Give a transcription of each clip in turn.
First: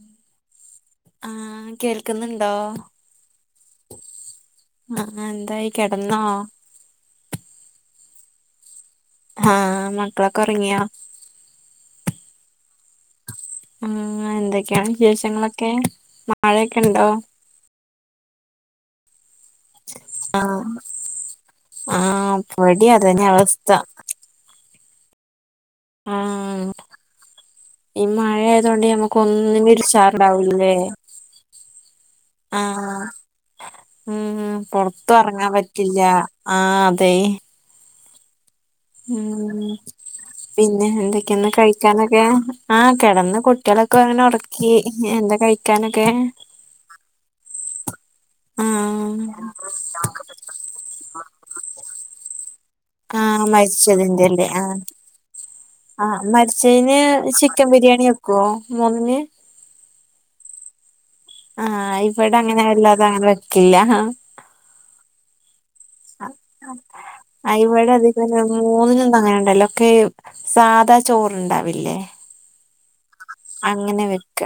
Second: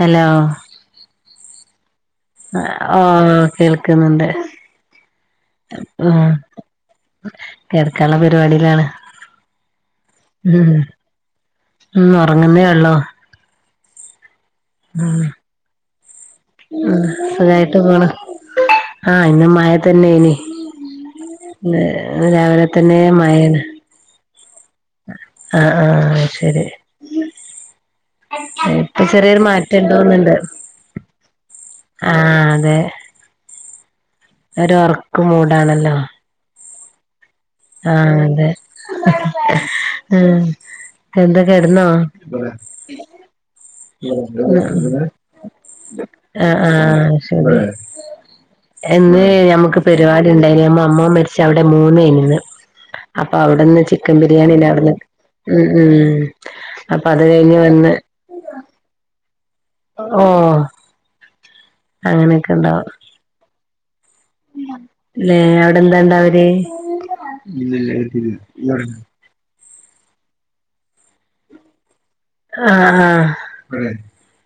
Hello ആ കേൾ ഓ കേൾക്കുന്നുണ്ട് ആഹ് എന്തായി ആ കിടന്നോ കെടക്കാൻള്ള പരിപാടിയിലാണ് ആ മക്കളൊക്കെ ഉം ഉറങ്ങിയോ ഉം ഉറങ്ങുന്നേ ഉള്ളോ ഉം എന്തൊക്കെയാണ് വിശേഷങ്ങളൊക്കെ മഴയൊക്കെ ഉണ്ടോ സുഖായിട്ട് പോണോ ആ ഇന്ന് മഴ തന്നേനി ആഹ് ഇന്ന് ആഹ് രാവിലെ ഇവിടേം തന്നെ അതന്നെ മഴാണ് അവസ്ഥ അ ആ ആഹ് ശരി ഈ മഴ ആയതുണ്ട് ഇപ്പൊ ഞമ്മക്ക് ചെറിയൊരു ഒന്നിനും മാറ്റം ഒരു ഉണ്ടോന്നുണ്ട് ഉഷാറുണ്ടാവൂല്ലല്ലേ ആഹ് ആ അതെ ഉം ഒരു പൊറത്തും ഉറക്ക് ഇറങ്ങാൻ മൂടാണല്ലോ പറ്റില്ല ആ അതെ ആ അതെ ഉം ഉം പിന്നെ എന്താ എന്തൊക്കെയന്ന് കിടന്നോ കഴിക്കാനൊക്കെ ആ കിടന്ന് കുട്ടികളൊക്കെ അങ്ങനെ ഉറക്കി എന്തൊ കഴിക്കാനൊക്കെ ആ ആ ശരി ആഹ് എന്നേഞമ്മുക്ക് പരിപാടിണ്ടായിന് നമ്മ അമ്മോൻ മരിച്ച അവിടെ മൂന്നാനിന്ന് ആ മരിച്ചതിന്റെ അല്ലേ ആ അവിടുന്ന് ഉം ഉം ആ മരിച്ചതിന് അപ്പൊ അത് കഴിഞ്ഞ് ചിക്കൻ വന്ന് ബിരിയാണി വെക്കോ മൂന്നിന് ഓ ആ ഇവടെ അങ്ങനെയൊക്കെ അങ്ങനെ അല്ലാതെ അങ്ങനെ വെക്കില്ല ല്ലെ അവിടെ എന്താണ്ടാ വല് അ ഇവടെ അധികന്ന് മൂന്നിനൊന്നും അങ്ങനെണ്ടല്ലോക്കെ സാധാ ചോറണ്ടാവില്ലേ ആഹ് ആഹ് അങ്ങനെ വെക്ക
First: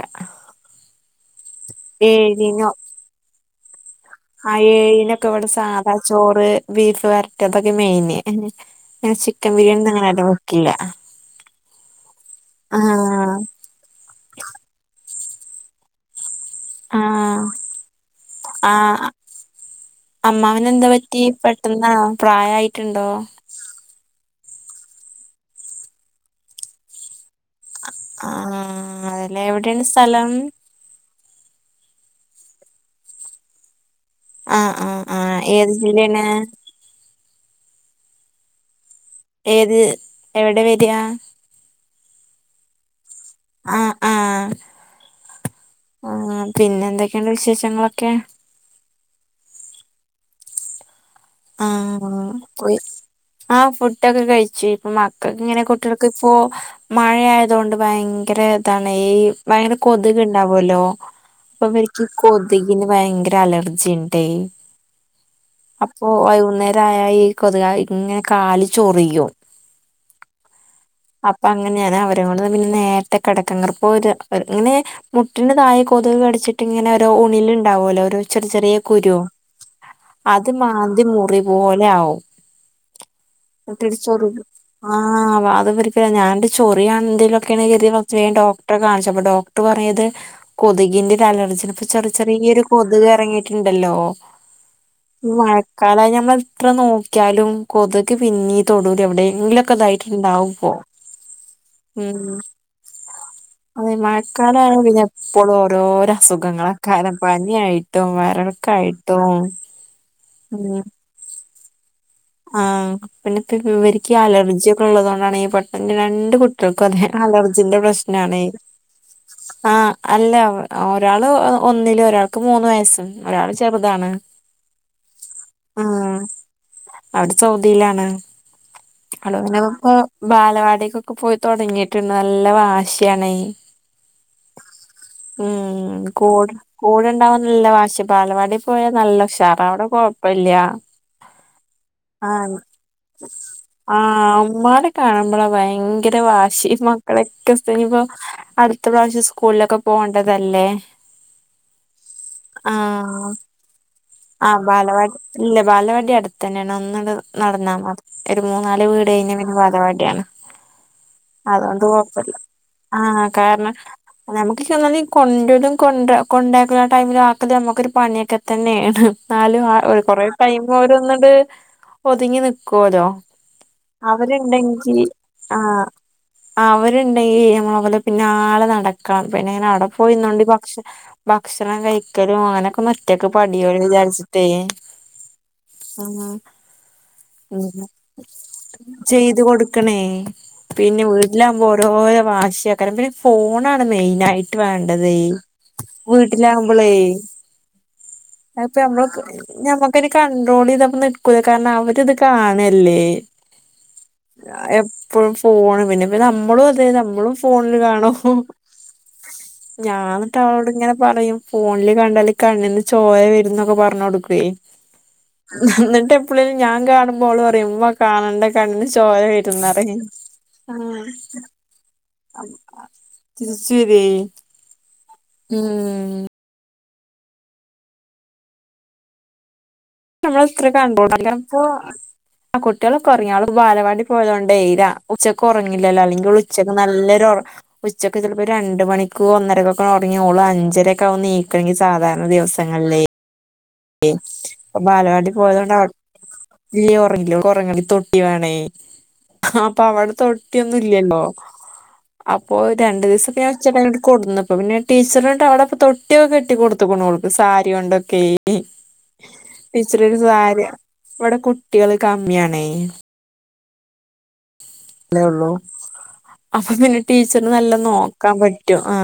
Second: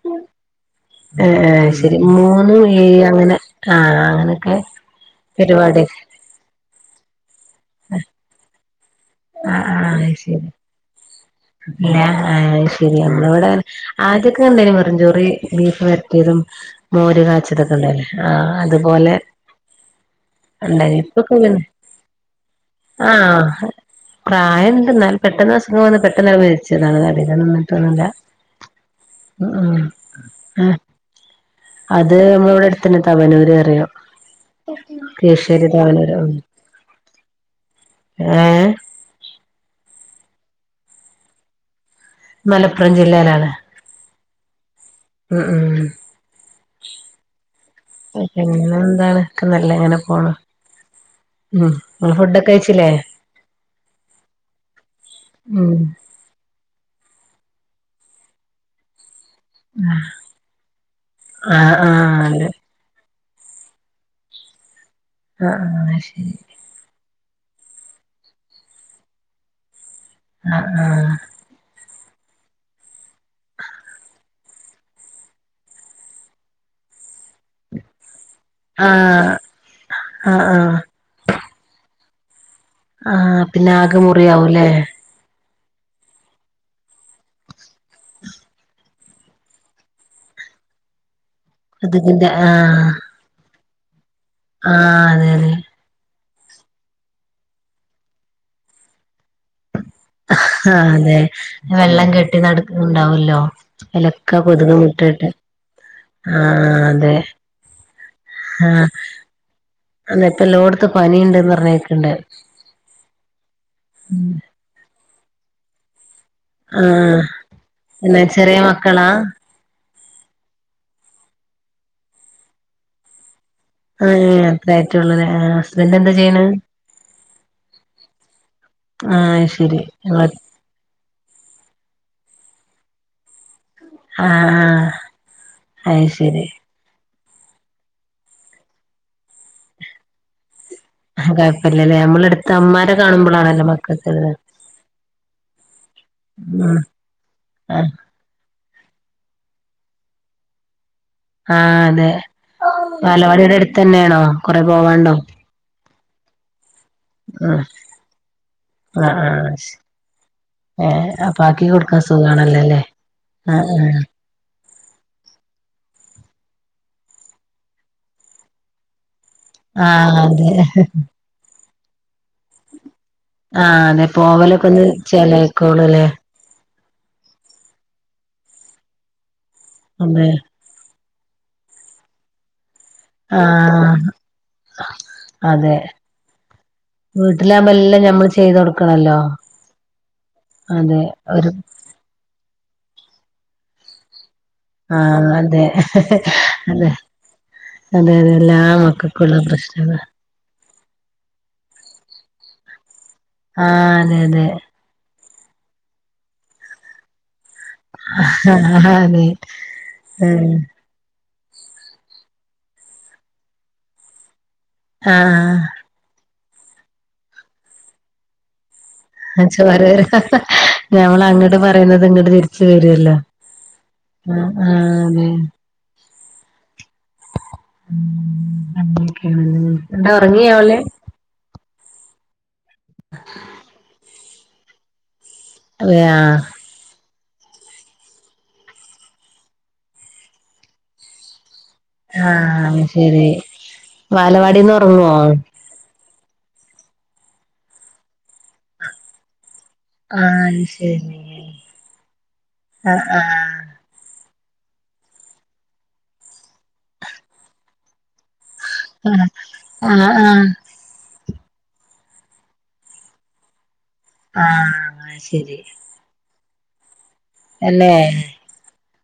ഏഹ് ഏഹ് ശരി മൂന്നും ഏഴും അങ്ങനെ ക്കാങ്ങനെ ആ എഴിനൊക്കെ ഇവടെ സാധാ ചോറ്, ബീഫ് വരട്ടിയത് അതൊക്കെ മെയിന് ചിക്കൻ ആഹ് ബിരിയാണി അങ്ങനെ ആഹ് ഒന്നും ശരി വെക്കില്ല അല്ല അയ് ശെരി നമ്മള് ആഹ് ഇവിടെ ആദ്യക്കെ എന്തായ്യ്നു വെറും ചോറും ബീഫ് വരട്ടിയതും, മോര് ആഹ് കാച്ചിയതൊക്കെ ഉണ്ടയിനു ആ അതുപോലെ അമ്മാവതെന്താ ഉണ്ടായി പറ്റി ഇപ്പൊക്കെ പിന്നെ പെട്ടെന്ന് പ്രായായിട്ടുണ്ടോ പ്രായം ഉണ്ടെന്നാലും പെട്ടെന്ന് അസുഖം വന്ന് പെട്ടെന്ന് മ റിച്ചതാണ് എന്നിറ്റൊന്നുമില്ല ആഹ് അതല്ലേ ആഹ് എവിടെയാണ് സ്ഥലം ആഹ് അത് നമ്മലെ ഇവിടെ അടുത്ത് തവന്നൂർപറയും ആഹ് ആഹ് ആഹ് കീശ്ശേരി, ഏത് തവനൂര് ജില്ലയാണ് ഏഹ് ഏത് എവിടെ വർഹ മലപ്പുറം ജില്ലയിലാണ് ആഹ് ആഹ് ഉം ഉം ആഹ് പിന്നെ എന്തൊക്കെയുണ്ട് വിശേഷങ്ങളൊക്കെ പിന്നെ എന്താണ് ഒക്കെ നല്ല ഇങ്ങനെ പോണു ഉം ഇങ്ങള് ഫുഡൊക്കെ ആഹ് കഴിച്ചില്ലേ ആഹ് ഫുഡൊക്കെ കഴിച്ചു ഇപ്പൊ മക്കൾക് ഇങ്ങനെ ഉം കുട്ടില് ഇപ്പോ മഴയായതു കൊണ്ട് ഭയങ്കര ഇതാണ് ഈ ഭയങ്കര കൊതുക് ഉണ്ടാവുല്ലോ അപ്പ ആഹ് ഇവരിക്ക് ആഹ് അതെ കൊതുക് പിന്നെ ഭയങ്കര അലർജി ഇണ്ടായി ആഹ് ആഹ് ഓ ശരി വൈകുന്നേരം ആയ ഇ കൊതുക് ഇങ്ങനെ കാല് ചൊറിയും ആഹ് ആഹ് അപ്പൊ അങ്ങനെയാണേ അവരെ കൊണ്ട് പിന്നെ നേരത്തെ കിടക [unintelligible] ഇങ്ങനെ മുട്ടിന്റെ താഴ കൊതുക് കടിച്ചിട്ട് ഇങ്ങനെ ഒരോ ഉണില് ഉണ്ടാവൊല്ലോ ചെറിയ ചെറിയ ആഹ് കുരു ആഹ് അത് ആഹ് മാന്തി മുറി പോലെ ആവും. ആഹ് പിന്നെ എന്നിട്ടൊരു ആകെ ചൊറി മുറിയാവുല്ലേ ആഹ് അത് ഇവർക്ക് പിന്നെ ഞാൻ ഇത് ചൊറിയാ എന്തെങ്കിലൊക്കെയാണ് കരുതി ഡോക്ടറെ കാണിച്ചു അപ്പൊ ഡോക്ടർ പറയ ഇത് കൊതുകിന്റെ അലർജിയാ ഇപ്പൊ ചെറിയ കൊതുകിന്റെ ചെറിയ ഒരു ആഹ് കൊതുക് ഇറങ്ങിയിട് ഇണ്ടല്ലോ ആഹ് അതെ അതെ കാരണം ഞമ്മൾ എത്ര നോക്കിയാലും കൊതുക് പിന്നീ തൊടുലു എവിടെയെങ്കിലുക്കെ ഇതായി ഹ്ഹ അതെ വെള്ളം ഉം കെട്ടി നടക്കുന്നുണ്ടാവല്ലോ അതെ അതിലൊക്കെ മഴക്കാലായ കൊതുക് പിന്നെ മുട്ടയിട്ട് എപ്പോഴും ആഹ് അതെ നി ആയിട്ടും വയറിളക്കം ആഹ് ആയിട്ടും അതെ ഇപ്പം എല്ലോടത്തും പനിയുണ്ട്ന്ന് പറഞ്ഞികേക്കുണ്ട് ആ പിന്നെ ഇവക്ക് അലർജിയൊക്കെ ഉള്ളതു കൊണ്ടാണ് ഈ പെട്ടെന്ന് രണ്ട് കുട്ടികൾ മക്കക്കും അതെ ആഹ് അലർജിന്റെ പിന്നെ പ്രശ്നാണേ ചെറിയ മക്കളാ ആഹ് അല്ല ഒരാള് ഒന്നില് ഒരാൾക്ക് മൂന്ന് വയസ്സും ഒരാള് ചെറുതാ ആഹ് അത്രയായിറ്റേ ഒള്ളു ലെ ഹസ്ബൻഡ് എന്താ ചെയ്യുണ് അവർ സൗദിയിലാണ് ആഹ് ഇളയവനെ ശരി ഇപ്പൊ ആഹ് ബാലവാടി പോ പോയി തുടങ്ങിയിട്ടുണ്ട് നല്ല വാശിയാന്നൈ ആഹ് അയ് മ്മ് കൊ ശരി കൂടെ ഉണ്ടാവുമ്പോഴുള്ള വാശി ബാലവാടി പോയാ നല്ല ഉഷാറാ അവിടെ കുഴപ്പില്ല അതെ [unintelligible] നമ്മളുടുത്ത ഇമ്മാരെ കാണുമ്പോ ആ ഉമ്മാനെ കാണുമ്പോളാ ഭയങ്കര വാശി ഉം മക്കളൊക്കെ ആ സ്ഥിതി ഇപ്പോ അടുത്ത പ്രാവശ്യം സ്കൂളിലൊക്കെ പോണ്ടതല്ലേ ആഹ അതെ ആഹ് ബാലവാടി അ വിടെ അടുത്ത് ആഹ് തന്നെയാണോകൊറെ പോവാനുണ്ടോ ബാലവാടി ഇല്ല ബാലവാടി അടുത്ത് തന്നെയാണ്. ഒന്നങ്ങട് ആ നടന്നാൽ മതിഒരു മൂന്ന് നാല് ആ വീട് ആ കഴിഞ്ഞാ പിന്നെ ബാലവാടിയാണ്. ഏ അപ്പൊ ആക്കി അതുകൊണ്ട് കൊടുക്കാൻ കൊഴപ്പില്ല.. സുഖാണല്ലോല്ലേ ആ ആ കാരണം ആ നമുക്ക് എന്നാല കൊണ്ടലും കൊ കൊണ്ടാക്കുള്ള ടൈമിലും ആക്കല് നമുക്കൊരു പണിയൊക്കെ തന്നെയാണ് എന്നാലും ആ കൊറെ ടൈമ അവര ഒന്നട് ഒതുങ്ങി നിക്കുവല്ലോ ആഹ് അതെ പോവലൊക്കെ ഒന്ന് ചേലായിക്കോളൂ അല്ലേ അവരുണ്ടെങ്ക നമ്മളെ അവലെ പിന്നെ ആലെ നടക്കണം പിന്നെ ഇങ്ങനെ അവിടെ അതെ പോയിന്നോണ്ട് ഭക്ഷണം ഭക്ഷണം കഴിക്കലും അങ്ങനെയൊക്കെ മ ഒറ്റക്കെ ആ പടിയോ വിചാരിച്ചട്ടേ അതെ ഉം വീട്ടിലാകുമ്പോ എല്ലാം ഞമ്മള് ചെയ്ത് കൊടുക്കണല്ലോ ചെയ്ത് കൊടുക്കണേ അതെ പിന്നെ വീട്ടിലാ ഒരു ബോ ഓരോരോ വാശിയൊക്കെ പിന്ന ഫോൺആണ് മെയിൻ ആയിട്ട് ആ വേണ്ടതെ അതെ അതെ വീട്ടിലാകുമ്പോളേ അതെ അതെ എല്ലാ അപ്പ നമ്മളൊക്കെ മക്കൾക്കുള്ള ഞമ്മക്ക പ്രശ്നങ്ങളാ കണ്ട്രോൾ ചെയ്തപ്പോ നിക്കല കാരണം അവരി ഇത് കാണല്ലേ ആ അതെ അതെ എപ്പോഴും ഫോണ് പിന്നെ നമ്മളുംഅതെ നമ്മളും ഫോണിൽ കാണോ അതെ ഞാനിട്ട് ഏഹ് അവളോട് ഇങ്ങനെ പറയും ഫോണില് കണ്ടാൽ കണ്ണിന് ചോര വരും എന്നൊക്കെ പറഞ്ഞടുക്കേ ആഹ് എപ്പളെയെന്ക്കിലും ഞാൻ കാണുമ്പോഓൾ പറിയും ഇമ്മാ കാണേണ്ട കണ്ണിന് ചോര വരുന്നറിയ ഞമ്മൾ അങ്ങോട്ട് പറയുന്നത് ഇങ്ങോട്ട് തിരിച്ചു വരുല്ലോ തിരിച്ചു പറയെ അ ആ അതെ ഉം ഉറങ്ങിയഓല് കുട്ടികൾ ഇപ്പൊ കുട്ടികൾ ഒക്കെ ആള് ബാലവാടി പോയത്കൊണ്ടേ രാവി ഉച്ചക്ക് ഉറങ്ങില്ലല്ലോ ആഹ് അല്ലെങ്കിൽ ഉച്ച നല്ലൊരു ഉറക്കെ ഉച്ചക്ക് രണ്ട മണിക്കക്ക് ഒന്നരക്കൊ ഒക്കെ ഉറങ്ങി യാൽ ഓള് അഞ്ചരൊക്കെ നീക്ക സാധാരണ ആഹ് അത് ദിവസങ്ങളിൽ ശരി ബാലവാടിന്ന് ഇപ്പൊ ഒറങ്ങോ ബാലവടി [unintelligible] ഉറങ്ങി തൊട്ടി വേണേ അപ്പൊ അവിടെ ആഹ് അത് തൊട്ടിയൊന്നും ഇല്ലല്ലോ ശരി അപ്പൊ രണ്ടു ആഹ് ആഹ് ദിവസൊക്കെ ചെക്കനെ കൊടുന്നുന്നപ്പൊ പിന്നെ ടീച്ചറിണ്ട് അവിടെൊ തൊട്ടിയൊക്കെട്ടി കൊടുതുക്കണ് ഓൾക്ക് സാരി ഓണ്ട് ഒക്കെ ആഹ് ടീച്ചറ ആഹ് സാരി ഇവിടെ കുട്ടികള് കമ്മിയാണ ആഹ് അത് അേള്ളൂ ശരി അപ്പൊ പിന്നെ ടീച്ചർ നല്ല അല്ലേ നോക്കാൻ പറ്റും ആ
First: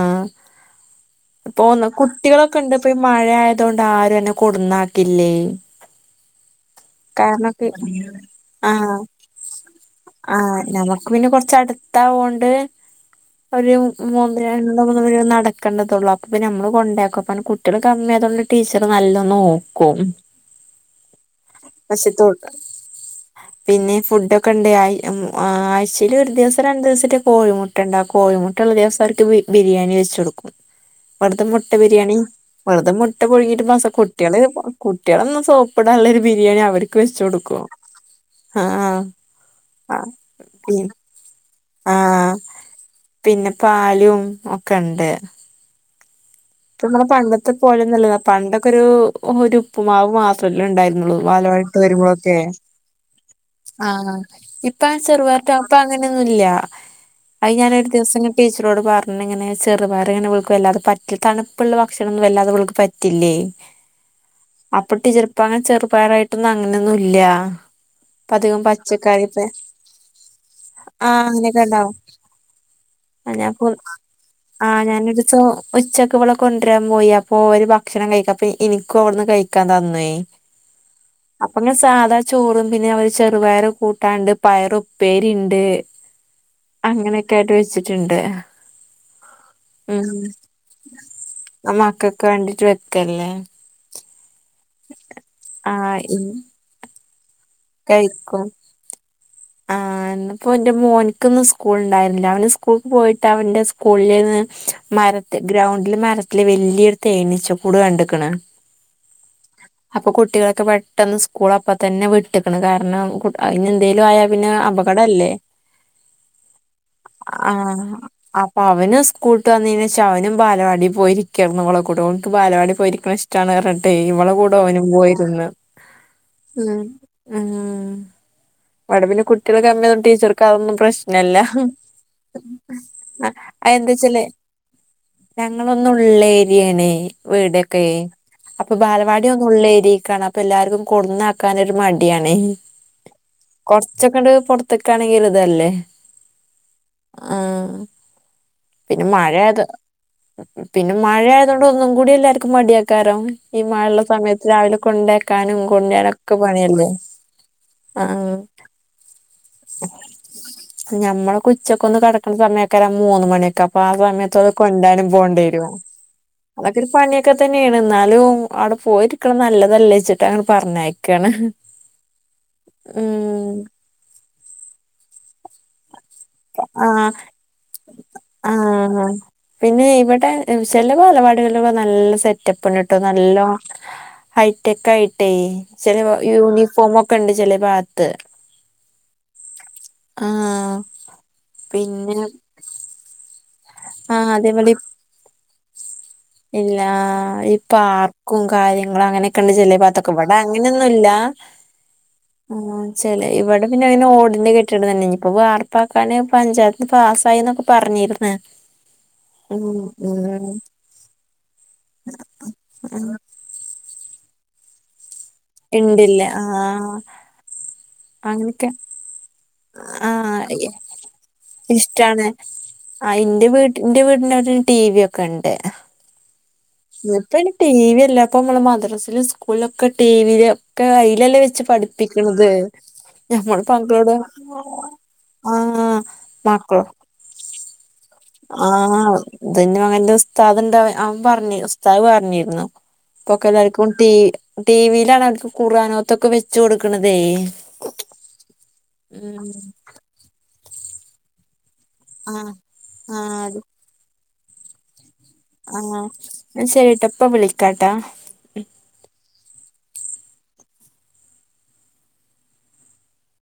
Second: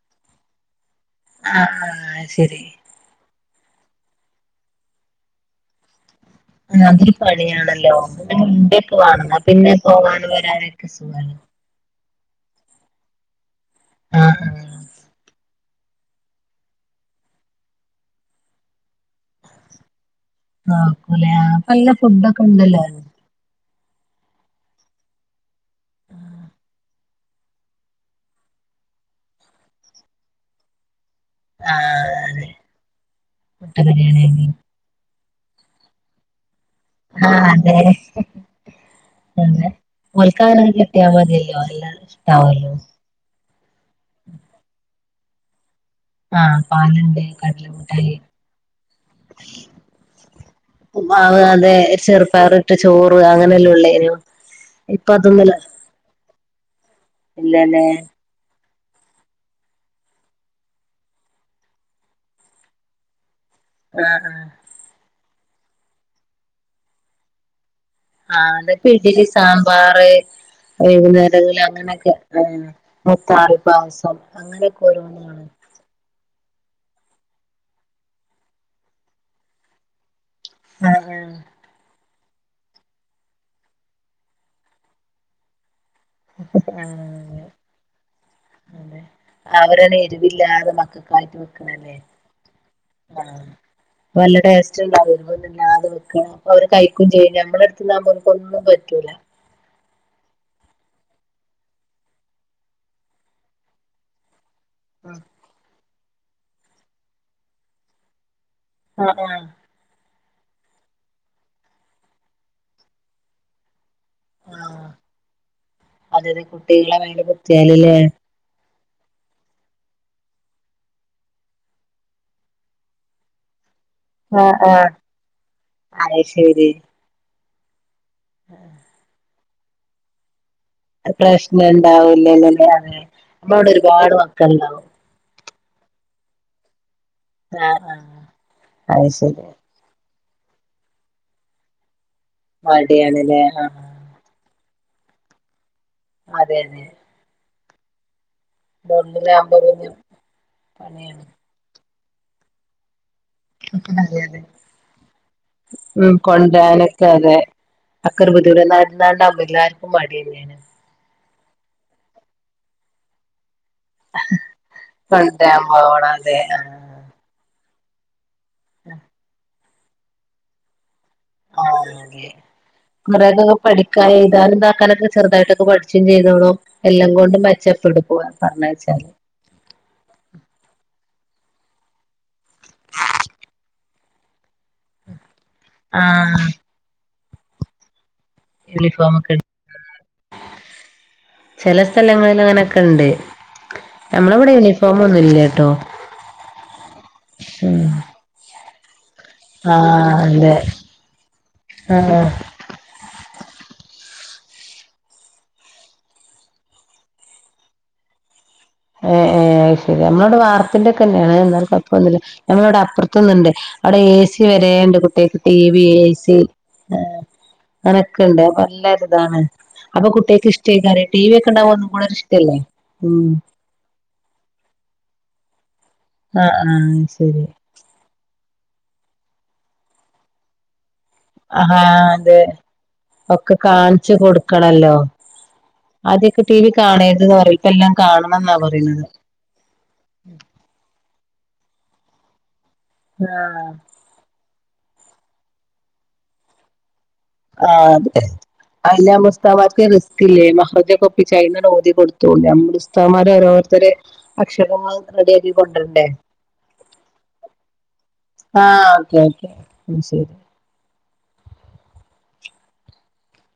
ഇപ്പൊ ആഹ് ഒ ആഹ് അത് കുട്ടികളൊക്കെ ശരി ഇണ്ട് ഇപ്പൊ ഈ മഴ ആയത കൊണ്ട് ആരും അങ്ങനെ കൊടന്നാക്കില്ലേ അതൊരു കാരണംക്കെ പണിയാണല്ലോ ഇവടെ ആഹ മുണ്ടൊക്കെ വേണം എന്നാ പിന്നെ പോവാനും ആഹ വരാനൊക്കെ നമുക്ക് പിന്നെ സുഖാണ് കൊറച്ച്ടു ത്താ കൊണ്ട് അവര് ആഹ് ആഹ് മര് നടക്കേണ്ടത് അപ്പൊപ്പ നമ്മള് കൊണ്ടക്കും അ കുട്ടികൾ കമ്മിയാതുകൊണ്ട് ടീച്ചറ് നല്ലോ നോക്കും നോക്കൂലേ ആഹ് ഇപ്പ നല്ല പക്ഷത്തോട്ട ഫുഡൊക്കെ ഉണ്ടല്ലോ പിന്നെ ഫുഡ് ഒക്കെ ഉണ്ട് ആഴ്ചൽ ഒരു ദിവസം രണ്ടു ദിവസത്തെ കോയിമുട്ട ഇണ്ട കോഴമുട്ട ഉള്ള ദിവസാർക്ക് ബിരിയാണി വെച്ച് കൊടുക്കും വെറുതെ മുട്ട ബിരിയാണി ആഹ് അതെ വെറുതെ മുട്ട പുഴുങ്ങീട്ട് മുട്ട മസ കുട്ടികളെ ബിരിയാണിയാക്കി കുട്ടികളൊന്നും സോപ്പടാനുള്ളരു ബിരിയാണി അവർക്ക് വെച്ച ആഹ് കൊടുക്കും ആഹ ഓൽക്കങ്ങനെ കിട്ടിയമതില്യോ എല്ലാും ആഹ് പിന്നെ പാലും ഒക്കെ ഉണ്ട് ആഹ് പ്പോ നമ്മളെ പാലുണ്ട് പണ്ടത്തെ കടല പോലെന്നല്ലത മുട്ടായി പണ്ടൊക്കെ ഒരു ഒരു ഉപ്പുമാവ് മാ ല്ല ഉണ്ടായിരുന്നുള്ളു മാവ് അതെ വാലാവാടി വരുമ്പോഴൊക്കെആ ചെറുപ്പയർ ഇട്ട് ചോറ് അങ്ങനെയല്ലേ ഉള്ളേനു ഈ ഇപ്പൊ ചെറുവാർട്ട അപ്പ അങ്ങനെയൊന്നുംല്ല അത് ഞാാന ഇല്ലല്ലേ ഒരു ദിവസം ടീച്ചറോട് പറഞ്ഞിങ്ങനെ ചെറുപയർ ഇങ്ങനെ വല്ലാതെ പറ്റില്ല തണുപ്പുള്ള ഭക്ഷണൊന്നും വല്ലാതെ ഇവൾക്ക് പറ്റില്ലേ ആഹാ ആഹ അപ്പൊടി ചിൽപ്പ അങ്ങെ ചെറുപയരായിട്ടൊന്നും അങ്ങനൊന്നും ഇല്ല. ഇപ്പ ആഹാ അധികം ഇന്നിപ്പ ഇഡ്ലി പച്ചക്കറിപ്പ സാമ്പാറ്. ആഹ് വൈകുന്നേങ്ങളി ഉണ്ടാവും അങ്ങനെയൊക്കെ. ആഹ ഞാൻ മുത്താരി പോ പായസം ആഹ് അങ്ങനെയക്കെ ഞാനൊരു ഓരോന്ന് ദിവസം ഉച്ചക്ക് വ്ള കൊണ്ട്രാംപോയി അപ്പൊ ഓര് ഭക്ഷണ കഴിക്കാപ്പ ഇനിക്കുഅവിടുന്ന് കഴിക്കാൻ തന്നേ ആഹ അതെന്നെ അപ്പങ്ങന് സാധാചോറ് പിന്നെ അവര് ചെറുപയര്കൂട്ടാണ്ട്. പയറുപ്പേരിണ്ട്. [unintelligible] അവരത് എരിവില്ലാതെ മക്കക്കായിറ്റ് വെക്കുണ മക്കൾക്ക് വേണ്ടിട്ട് വക്കലേ വല്ല ടേസ്റ്റ്ണ്ടാത് വെക്ക അവര് കയി ക്കും ചെയും നമ്മള് കൈയ്ക്കും ആഹ പ്പോന്റെ മോനിക്കിന്ന് സ്കൂണ്ടായിന്നില്ല. അവന് സ്കൂൾക്ക് പോയിട്ട് അവൻന്റെ സ്കൂളിൽന്ന്. ഉം. മരത്തി ഗ്രൗണ്ടില് മരത്തില് വെല്യയൊരു തേനീച്ച കൂട് കണ്ട്ക്കണ്. ആഹ് ആഹാ അപ്പൊ കുട്ടികളൊക്കെ പെട്ടെന്ന് സ്കൂള് അപ്പ തന്നെ വിട്ടക്കണ് കാരണം അന് എന്തേലും ആയാ പിന്നെ ആഹ് അപകടല്ലേ? അതത് കുട്ടികളെ മേലെ ആഹ് കുത്തിയാലല്ലേ അപ്പൾ അവന സ്കൂളട്ട് വന്ന കഴഞ്ഞ വച്ചാ അവനു സ്‌കൂൾട്ട് വന്നേനേശം അവനുസ്കൂള്ട് വന്നീണേഷഅവനും ബാലവാടി പോയിരിക്കണ് ഓളെ കൂടെ ഓൻക്ക് ബാലവാടി പോയിരിക്കണഇഷ്ടാണ് ട്ടേ ഇവളെ കൂടെ ആഹ് ഓനും ആഹ് പോയിനിന്ന് അത് ശരി ഹും. ആഹ് വടെപിന്നെ കുട്ടിള് കമ്മിയായിട്ട് ടീച്ചർക്ക് അഹ് ഒന്നും പ്രശ്നല്ല പ്രശ്നം ഉണ്ടാവൂലല്ലല്ലേ അതെ നമ്മളവിടെ അഹ് ഒരുപാട് ന്തച്ചല് മക്കളുണ്ടാവും ഞങ്ങളൊന്നുള്ളേരിയണേ വീടൊക്കെ. ആഹ് ആഹ് അപ്പൊ അത് ശരി ബാലവാടിയൊന്നുള്ളേരിയക്കാണ്. അപ്പൊ എല്ലാക്കും കൊട്ന്നാക്കാനൊരു മടി മടിയാണേ മടിയാണല്ലേ? ആഹ് കൊറച്ച്ക്കണ്ട് പുറത്തക്കാണെങ്കില് ഓരു ഇതല്ലേ? അതെ അതെ ആഹ് പിന്നെ ഇതാവുമ്പോ മഴയത് പിന്നെ പിന്നെ പണിയാണ് മഴയത് തോണ്ട് ഒന്നും കൂടി എല്ലാരക്കും മടിയെക്കാരം ഈ അതെ അതെ മഴള്ളസമയത്ത് രാവിലെ കൊണ്ടേക്കാനും കൊണ്ടരനും ഉം ഒക്കെ പണിയല്ലേ? കൊണ്ടരാനൊക്കെ അതെ ആഹ് [unintelligible] എല്ലാർക്കു മടിയെന്നാണ്. ഞമ്മള് ഓക്കെ ഉച്ചക്കൊന്ന് കടക്ക്ണ സമയെക്കരം മൂന്ന് മണിയൊക്കെ അപ്പൊ ആഹ സമയത്ത് ഓരെ കൊണ്ടര്നും കൊണ്ടരാൻ പോണ്ടിരും പോണം അതെ ആഹ് അതിൽ പണിയൊക്കെ തന്നെയാണ്. ന്നാലും അവ്ടെ പോയിരിക്കണ് നല്ലതലെച്ചിട്ട് അങ്ങനെ പറഞ്ഞയക്കണ് [unintelligible] കുറെക പഠിക്കാന എയ്താന് ഇതാക്കാനൊക്കെ ചെറുതായിട്ടൊക്കെ പഠ ച്ചും ചെയ്തോളും എല്ലാം ആഹ് കൊണ്ടും മെച്ചപ്പെടും പോനേ ആഹ് പറഞ്ഞയച്ചാല്. പിന്നെ ഇവിടെ ചെല ബാലവാടികളിൽ നല്ല സെറ്റപ്പണ്ട്ട്ടോ നല്ലോണം. ഹൈടെക്ക് ആയിട്ടേ ചില ആഹ് യൂണിഫോമക്കെ ഇണ്ട് ചെലഭാത്ത് [unintelligible] ആഹ ചെല സ്ഥലങ്ങളിൽ അങ്ങനൊക്കെ ഇണ്ട്. ആഹ് അതെ പോലെ ഇവിടെന്ന്ല്ലട്ടോ ഇല്ല്ലാ ഈ പാർക്കും കാര്യങ്ങളു അങ്ങനെ ക്കെണ്ട് ചെലപകത്തൊക്കെ ആഹ് അതെ ഇവിടങ്ങനെയൊന്നുല്ല ആഹ് ആ ചെല ഇവിടെ പിന്നെ അ ഓടിന്റെ കെട്ടിടം തന്നെ ഇ്ഞിപ്പ വാർപ്പാക്കാന് പഞ്ചായത്ത് പാസായിന്നൊക്കെ പറഞ്ഞിര്ന്ന് എ ഏഹ് ശരി നമ്മളവിടെ വാർപ്പിന്റെഒക്കെന്നെയാണ് എന്നാല കൊയപൊന്നില്ല ഞമ്മളവിടെ അപ്പുറത്തൊന്നുണ്ട്. അവിടെ ഏസി വരേണ്ട് കുട്ടികക്ക് ടി വി ഇണ്ടില്ല ഏസി ആഹ് അങ്ങനൊക്കെണ്ട് അപ്പൊ അങ്ങനൊക്കെ നല്ലൊര്താണ് അപ്പ കുട്ടിയക്ക് ആഹ് ഇഷ്ടയ്ക്കാര ടി വി യൊക്കെണ്ടാവുമ്പോ ഒന്നും കൂടെ ഒരു ഇഷ്ടാണ് ഇഷ്ടല്ലേ ആഹ് ഉം ഇന്റെ വീട്ട് ഇന്റെ വീടിന്റ അവിടൊരു ടി വി ഒക്കെ ഇണ്ട് ആഹ് ആഹ് ശരി ടി വി അല്ല ഇപ്പ അമ്മള് മദ്രാസിലും സ്കൂളിലൊക്കെ ടി വി യില് ക്കേ അയിലല്ലേ വെച്ച് ആഹാ അതെ പഠിപ്പിക്കണത് ഒക്കെ ഞമ്മള് മക്കളോട് കാണിച്ചു കൊടുക്കണല്ലോ ആഹ് ആദ്യൊക്കെ ടി വി മക്കളോ കാണരുതെന്ന് പറയും ഇപ്പെല്ലാം കാ ആഹ് ഇതെന്റെ മകന്റെ ഉസ്താദ് ഇണ്ട അവ അവൻ പറഞ്ഞ് ഉസ്താദ് പറഞ്ഞിരുന്നു ആഹ് ഇപ്പൊക്കെല്ലാർക്കും ടി ടി വീ ലാണ് അവർക്ക് ഖുർആൻ ഓത്തൊക്കെ വെച്ചോടുക്കണതേ ആഹ് അതെ അതിലാവുമ്പോ ഉസ്താദന്മാർക്ക് റിസ്ക് ഇല്ലല്ലോ വെറുതേക്ക ഒപ്പിച്ചാ എന്നു അങ്ങട് ഓതി കൊടു [unintelligible] ആഹ് ഞാൻ പറയും ഉസ്താദമാര് ആഹ് അത് ഓരോരുത്തര് അക്ഷരങ്ങള് റെഡിയാക്കി ആഹ് കൊണ്ടരണ്ടേ എന്നാ ശരിട്ടോ ഇപ്പ വിളിക്കാട്ടാ ആഹ് ഓക്കെ ഓക്കെ ശരി